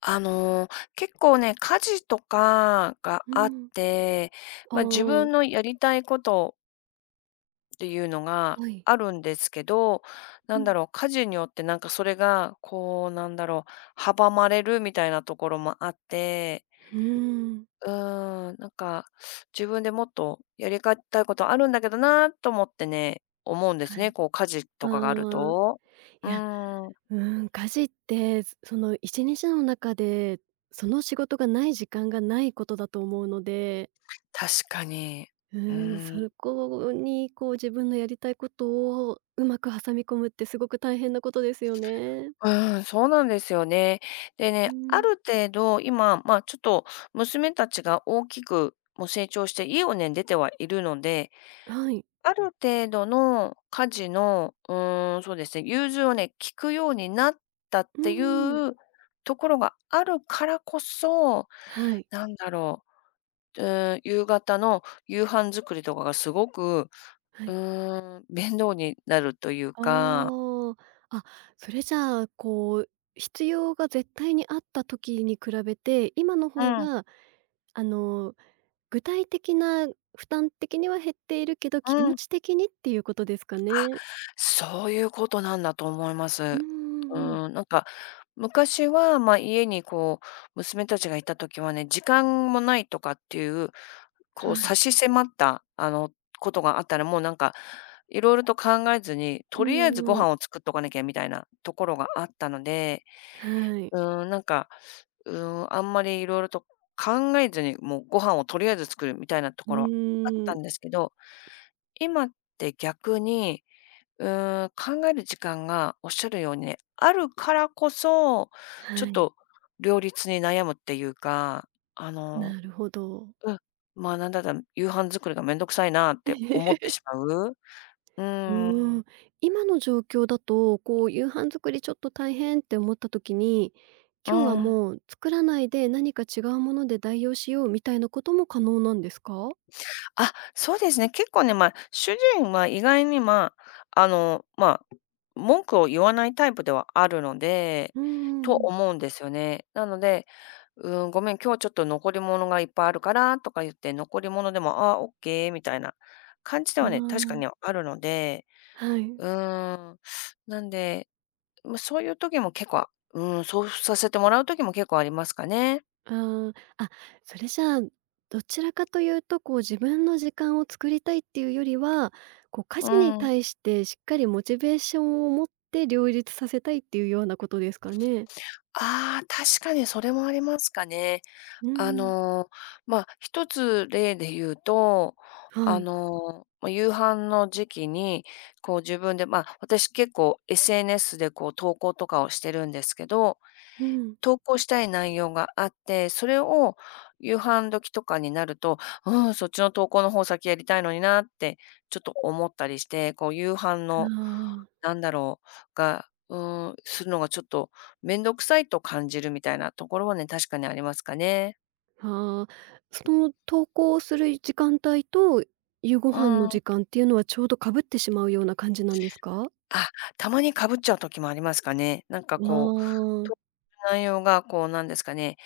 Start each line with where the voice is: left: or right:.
left: あの、結構ね、家事とかが
right: う
left: あっ
right: ん。
left: て、
right: あ
left: まあ、自
right: あ、
left: 分のやりたいことっていうのが
right: はい。
left: あるんですけど、
right: うん。
left: 家事によってなんかそれが、こう、阻まれるみたいなところもあって、
right: うーん。
left: なんか、自分でもっとやりたいことあるんだけどなと思うんです
right: はい。
left: ね、こう、家事
right: あ
left: とかがある
right: あ、
left: と。う
right: いや、
left: ーん、
right: うーん、家事って、その一日の中で、その仕事がない時間がないことだと思うので、
left: 確かに。
right: う
left: う
right: ーん、
left: ー
right: そ
left: ん。
right: こにこう自分のやりたいことをうまく挟み込むってすごく大変なことですよね。
left: うん、そうなんですよね。で
right: う
left: ね、あ
right: ん。
left: る程度今、ま、ちょっと娘たちが大きく、もう成長して家をね、出てはいるので、
right: はい。
left: ある程度の家事の、そうですね、融通をね、聞くようになったっ
right: う
left: てい
right: ーん。
left: うところがあるからこそ、
right: はい。
left: なんだろう、う夕方の夕飯作りとかがすごく、
right: はい。
left: 面倒になるというか。
right: ああ、あ、それじゃあ、こう、必要が絶対にあった時に比べて、今の
left: う
right: 方
left: ん、
right: が、あの、具体的な負担的には減っているけど、気
left: う
right: 持
left: ん。
right: ち的にっていうことですかね。
left: そういうことなんだと思いま
right: うん
left: す。
right: う
left: う
right: んうん。
left: ん、なんか、昔は、まあ、家にこう、娘たちがいた時はね、時間もないとかっていう、
right: は
left: こう差
right: い。
left: し迫った、ことがあったら、もうなんか、いろいろと考えずに、
right: う
left: とりあえず
right: ん
left: ご
right: うん。
left: 飯を作っとかなきゃみたいなところがあったので、
right: はい。
left: うん、なんか、うん、あんまりいろいろと考えずに、もうご飯をとりあえず作るみたいなと
right: う
left: ころはあっ
right: ー
left: た
right: ん。
left: んですけど、今って逆に考える時間がおっしゃるようにね、あるからこそ、ちょ
right: は
left: っ
right: い。
left: と両立に悩むっていうか、あの、
right: なるほど。
left: うん、まあ、なんだったら夕飯作りがめんどくさいなって思っ てしまう。う
right: う
left: ー
right: ーん、
left: ん。
right: 今の状況だと、こう、夕飯作りちょっと大変って思った時に、
left: う
right: 今日は
left: ん。
right: もう作らないで何か違うもので代用しようみたいなことも可能なんですか？
left: あ、そうですね。結構ね、まあ、主人は意外に、まあ、文句を言わないタイプではあるので
right: う
left: と
right: んん、
left: 思うんですよね。なので「うん、ごめん、今日ちょっと残り物がいっぱいあるから」とか言って、残り物でも「ああ、オッケー」みたいな感じではね、確かに
right: あ
left: あるので、
right: あ、はい。
left: うーん、なんで、ま、そういう時も結構、うん、そうさせてもらう時も結構ありますかね。
right: ああ、あ、それじゃあ、どちらかというと、こう、自分の時間を作りたいっていうよりは、こう、家
left: う
right: 事に
left: ん。
right: 対してしっかりモチベーションを持って両立させたいっていうようなことですかね？
left: ああ、確かにそれもありますかね。
right: うう
left: あ
right: ん。
left: の、ま、一つ例で言うと、
right: はい。
left: ま、夕飯の時期に、こう自分で、ま、私結構 SNS でこう投稿とかをしてるんですけど、
right: うん。
left: 投稿したい内容があって、それを夕飯時とかになると、うん、そっちの投稿の方先やりたいのになってちょっと思ったりして、こう夕飯
right: あ
left: の
right: あ。
left: なんだろう、が、うん、するのがちょっと面倒くさいと感じるみたいなところはね、確かにありますかね。
right: はあ、その登校する時間帯と夕ご
left: う
right: 飯の時
left: ん。
right: 間っていうのはちょうどかぶってしまうような感じなんですか？
left: あ、たまにかぶっちゃう時もありますかね。なんか
right: わ
left: こう、
right: あ。
left: と内容がこうなんですかね、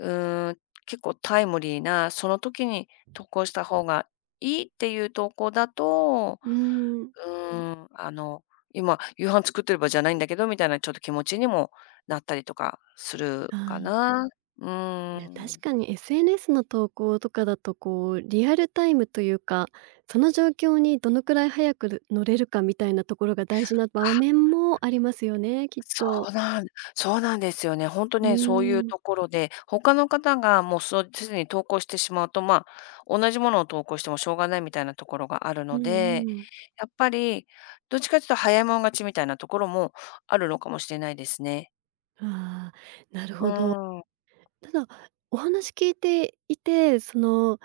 left: うーん、結構タイムリーな、その時に投稿した方がいいっていう投稿だと、
right: うん。
left: うーん、あの、今夕飯作ってる場合じゃないんだけどみたいなちょっと気持ちにもなったりとかする
right: あ
left: か
right: あ、
left: な。うー
right: いや、確
left: ん。
right: かに SNS の投稿とかだと、こう、リアルタイムというか、その状況にどのくらい早く乗れるかみたいなところが大事な場面もありますよね、きっ
left: そ
right: と。
left: うなんそうなんですよね。ほんと
right: うー
left: ね、そういう
right: ん。
left: ところで、他の方がもうそうすでに投稿してしまうと、まあ、同じものを投稿してもしょうがないみたいなところがある
right: う
left: ので、
right: んうん。
left: やっぱりどっちかというと早い者勝ちみたいなところもあるのかもしれないですね。
right: ああ、なる
left: うー
right: ほど。
left: ん、う
right: ただ、お話聞いていて、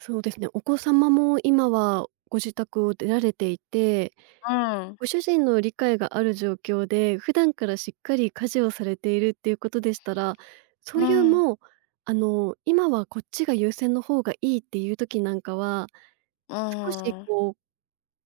right: そうですね、お子様も今はご自宅を出られていて、
left: ん、
right: ご主人の理解がある状況で、普段からしっかり家事をされているっていうことでしたら、そ
left: う
right: ういう
left: ん、
right: もう、あの、今はこっちが優先の方がいいっていう時なんかは、
left: う
right: 少し
left: ん、
right: こう、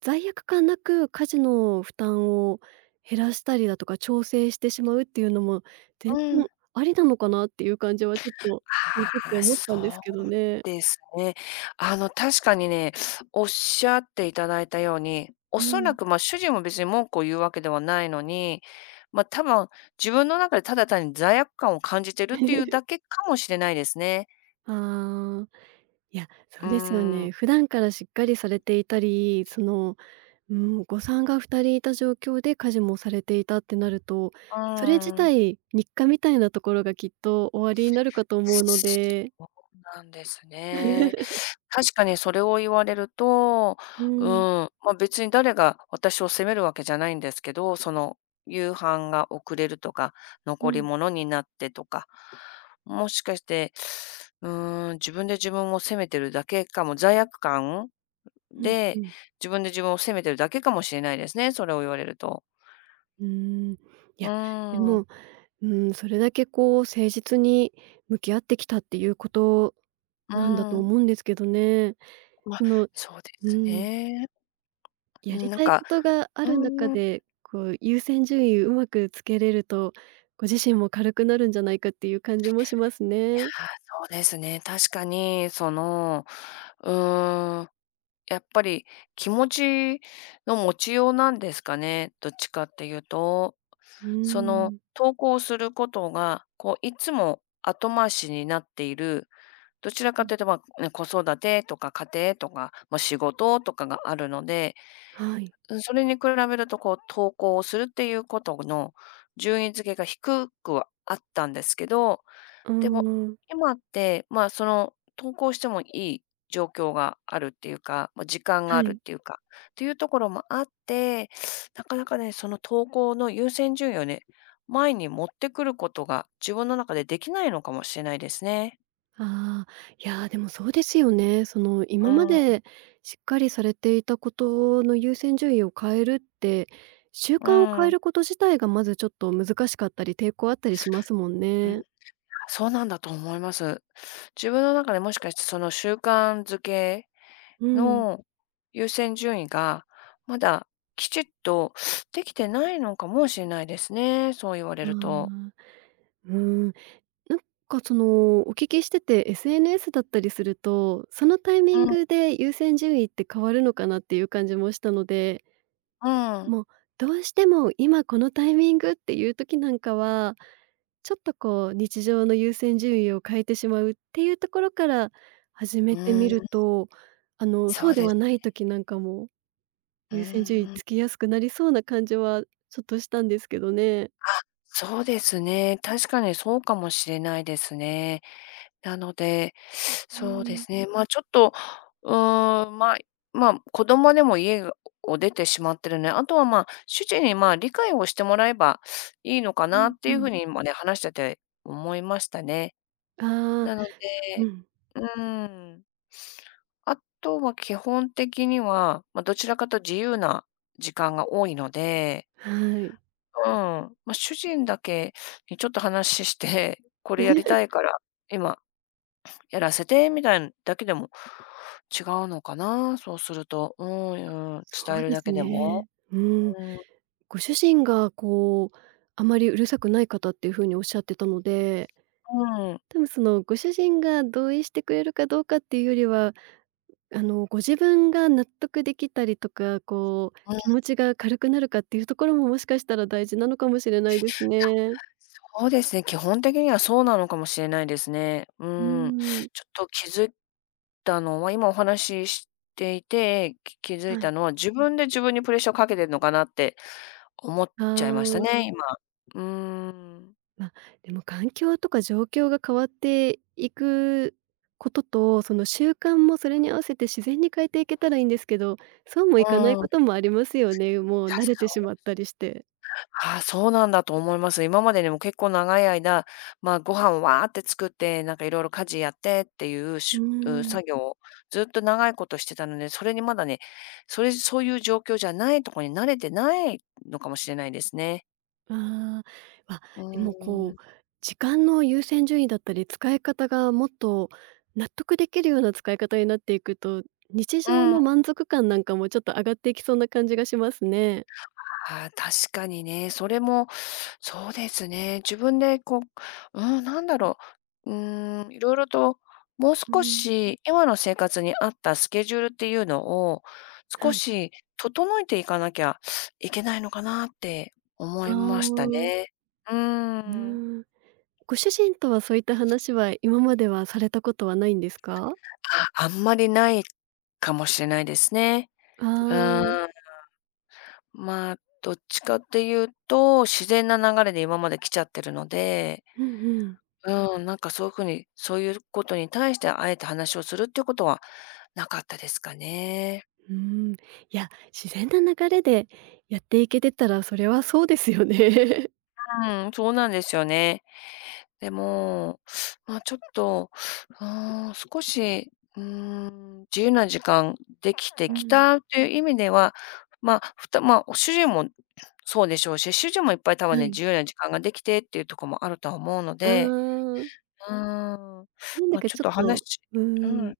right: 罪悪感なく家事の負担を減らしたりだとか、調整してしまうっていうのも、全
left: うん。
right: 然ありなのかなっていう感じはちょっと聞いて
left: あ
right: て
left: あ、
right: 思っ
left: そ
right: たんです
left: う
right: けどね。
left: ですね。確かにね、おっしゃっていただいたように、お
right: う
left: そら
right: ん。
left: く、ま、主人も別に文句を言うわけではないのに、ま、多分自分の中でただ単に罪悪感を感じてるっていうだけ かもしれないですね。
right: ああ。いや、そ
left: う
right: うですよ
left: ーん。
right: ね。普段からしっかりされていたり、その、うん、お子さんが2人いた状況で家事もされていたってなると、
left: う
right: それ自
left: ーん。
right: 体、日課みたいなところがきっとおありになるかと思うので。
left: そうなんですね。確かにそれを言われると、
right: う
left: うん、
right: ん、
left: まあ、別に誰が私を責めるわけじゃないんですけど、その夕飯が遅れるとか、
right: う
left: 残り
right: ん、
left: 物になってとか、もしかして、うん、自分で自分を責めてるだけかも、罪悪感
right: うん、う
left: で、
right: ん。
left: 自分で自分を責めてるだけかもしれないですね、それを言われると。
right: うーん。い
left: う
right: や、
left: ー
right: で
left: ん、
right: も、
left: う
right: うーん、それだけこう誠実に向き合ってきたっていうこと
left: ん、
right: なんだと思うんですけどね。
left: まあ、
right: その、
left: そうで
right: う
left: す
right: ん。
left: ね。う
right: やり
left: ん、なん
right: たい
left: か、
right: ことがあ
left: う
right: る中
left: ーん。
right: で、こう優先順位うまくつけれると、ご自身も軽くなるんじゃないかっていう感じもします
left: あ、
right: ね。
left: そうですね。確かに、その、うーん、やっぱり気持ちの持ちようなんですかね、どっちかっていうと。
right: うー
left: その、
right: ん。
left: 投稿することが、こういつも後回しになっている、どちら
right: う
left: か
right: ん、
left: というと、まあ、ね、子育てとか家庭とか、まあ、仕事とかがあるので、
right: はい。
left: うん、それに比べるとこう投稿をするっていうことの順位付けが低くはあったんですけど、
right: うー
left: でも、
right: ん、
left: 今って、まあ、その、投稿してもいい状況があるっていうか、まあ、時間が
right: は
left: あるっ
right: い。
left: ていうか、っていうところもあって、なかなかね、その投稿の優先順位をね、前に持ってくることが自分の中でできないのかもしれないですね。
right: ああ、いや、でもそうですよね。その、今
left: う
right: ま
left: ん、
right: でしっかりされていたことの優先順位を変えるって、習
left: う
right: 慣を変え
left: ん、
right: ること自体がまずちょっと難しかったり、抵抗あったりしますもん
left: うん、
right: ね。
left: そうなんだと思います。自分の中でもしかしてその習慣づけ
right: うん。
left: の優先順位が、まだきちっとできてないのかもしれないですね、そう言われ
right: あ
left: ると。
right: あ、うん。なんかその、お聞きしてて、SNS だったりすると、そのタイミ
left: う
right: ン
left: ん、
right: グで優先順位って変わるのかなっていう感じもしたので、
left: うん。
right: もうどうしても今このタイミングっていう時なんかは、ちょっとこう日常の優先順位を変えてしまうっていうところから始め
left: う
right: て
left: ー
right: みる
left: ん、
right: と、あの、
left: そ
right: そう
left: う
right: で
left: で
right: はな
left: す。
right: い時なんかも
left: う
right: 優先順位
left: ーん、あ、
right: つきやすくなりそうな感じはちょっとしたんですけどね。
left: そうですね。確かにそうかもしれないですね。なので、
right: う
left: そうで
right: ん、
left: すね、ま、ちょっと、まあ、子供でも家を出てしまってるね、あとは、ま、主人に、ま、理解をしてもらえばいいのか
right: う
left: な
right: ん
left: って
right: う
left: いう
right: ん。
left: 風に今ね、話してて思いましたね。
right: ああ、
left: なの
right: う
left: で
right: ん、
left: うーん。あとは基本的には、ま、どちらかと自由な時間が多いので、
right: はい。
left: うん、ま、主人だけにちょっと話して、これやり たいから、今やらせてみたいんだけでも違うのかな、そうすると。うん、うん、
right: そ
left: 伝え
right: う
left: る
right: で
left: だ
right: す
left: けで
right: ね。
left: も。
right: うん。
left: うん、
right: ご主人がこう、あまりうるさくない方っていう風におっしゃってたので、
left: うん。うん。
right: 多分そのご主人が同意してくれるかどうかっていうよりは、あの、ご自分が納得できたりとか、こう、気持ちが軽くなるかっていうところも、もしかしたら大事なのかもしれないですね。
left: そうですね、基本的にはそうなのかもしれないですね。う
right: う
left: ん。
right: ん。
left: ちょっと気づいたのは、今お話ししていて、き気づい
right: は
left: た
right: い。
left: のは、自分で自分にプレッシャーをかけてるのかなって思っちゃい
right: あ
left: ました
right: あ。
left: ね、今。うん。
right: まあ、でも環境とか状況が変わっていくことと、その習慣もそれに合わせて自然に変えていけたらいいんですけど、そうもい
left: う
right: かないこ
left: ん。
right: ともありますよね。もう
left: た
right: 慣
left: し
right: れてしまったりして。
left: ああ、そうなんだと思います。今までにも結構長い間、まあ、ご飯わーって作って、なんかいろいろ家事やってっていう
right: うー
left: しう
right: ん。
left: 作業をずっと長いことしてたので、それにまだね、そういう状況じゃないところに慣れてないのかもしれないですね。
right: ああ、あ、
left: う
right: でも
left: ー
right: こ
left: ん。
right: う、時間の優先順位だったり、使い方がもっと納得できるような使い方になっていくと、日
left: う
right: 常の
left: ん。
right: 満足感なんかもちょっと上がっていきそうな感じがしますね。
left: ああ、確かにね。それも、そうですね。自分でこう、うん、いろいろと、もう
right: う
left: 少
right: ん、
left: し今の生活に合ったスケジュールっていうのを、
right: は
left: 少
right: い。
left: し整えていかなきゃいけないのかなって思
right: あ
left: いました
right: あ、
left: ね。う
right: う
left: ーん。
right: ん。ご主人とはそういった話は今まではされたことはないんですか？
left: あ、あんまりないかもしれないですね。
right: あ
left: う
right: あー、
left: ーん。まあ、どっちかっていうと、自然な流れで今まで来ちゃってるので、
right: うんうん。
left: うん、なんかそういう風に、そういうことに対してあえて話をするっていうことはなかったですかね。
right: うーん。いや、自然な流れでやっていけてたら、それはそうですよね。
left: うん、そうなんですよね。でも、まあ、ちょっと、少し、自由な時間でき て
right: う
left: き
right: ん、
left: たという意味では、まあ、まあ、主人もそうでしょうし、主人もいっぱい多 分
right: は
left: ね、
right: い。
left: 自由な時間ができてっていうところもあるとは思うの
right: あ
left: で、
right: あ、
left: うーん、
right: なんだ
left: まあ、
right: か
left: ちょっ
right: ちょっ
left: と話
right: と、うー
left: う
right: ん、
left: ん、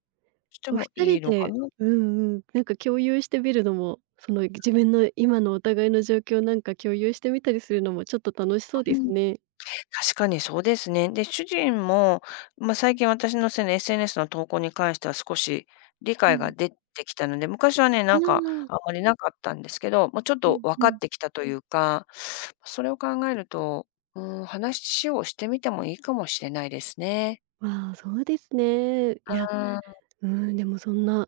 left: して
right: お
left: も
right: 二
left: い
right: 人
left: いのかな。
right: でうんうん、なんか共有してみるのも、その自分の今のお互いの状況なんか共有してみたりするのもちょっと楽しそうで
left: う
right: す
left: ん。
right: ね。
left: 確かにそうですね。で、主人も、まあ、最近私のね SNS の投稿に関しては少し理
right: う
left: 解が
right: ん。
left: 出てきたので、昔はね、
right: あ
left: なんか
right: あ、
left: あまりなかったんですけど、もうちょっ
right: う
left: と
right: ん
left: 分
right: う
left: かっ
right: ん。
left: てきたというか、それを考えると、うん、話をしてみてもいいかもしれないですね。
right: わあ、そうですね。いや、
left: うん。
right: うーん、でもそんな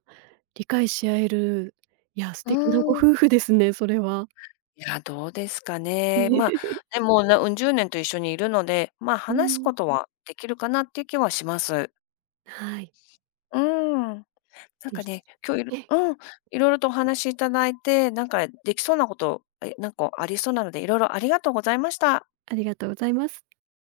right: 理解し合える、いや、素
left: う
right: 敵なご
left: ん。
right: 夫婦ですね、それは。
left: いや、どうですかね。まあ、でもう、なうん、10年と一緒にいるので、まあ、
right: う
left: 話す
right: ん、
left: ことはできるかなっていう気はします。
right: はい。
left: うん。なん
right: ぜ
left: か
right: ひ。
left: ね、今日いろ うん、色々とお話しいただいて、なんかできそうなこと、なんかありそうなので、色々ありがとうございました。
right: ありがとうございます。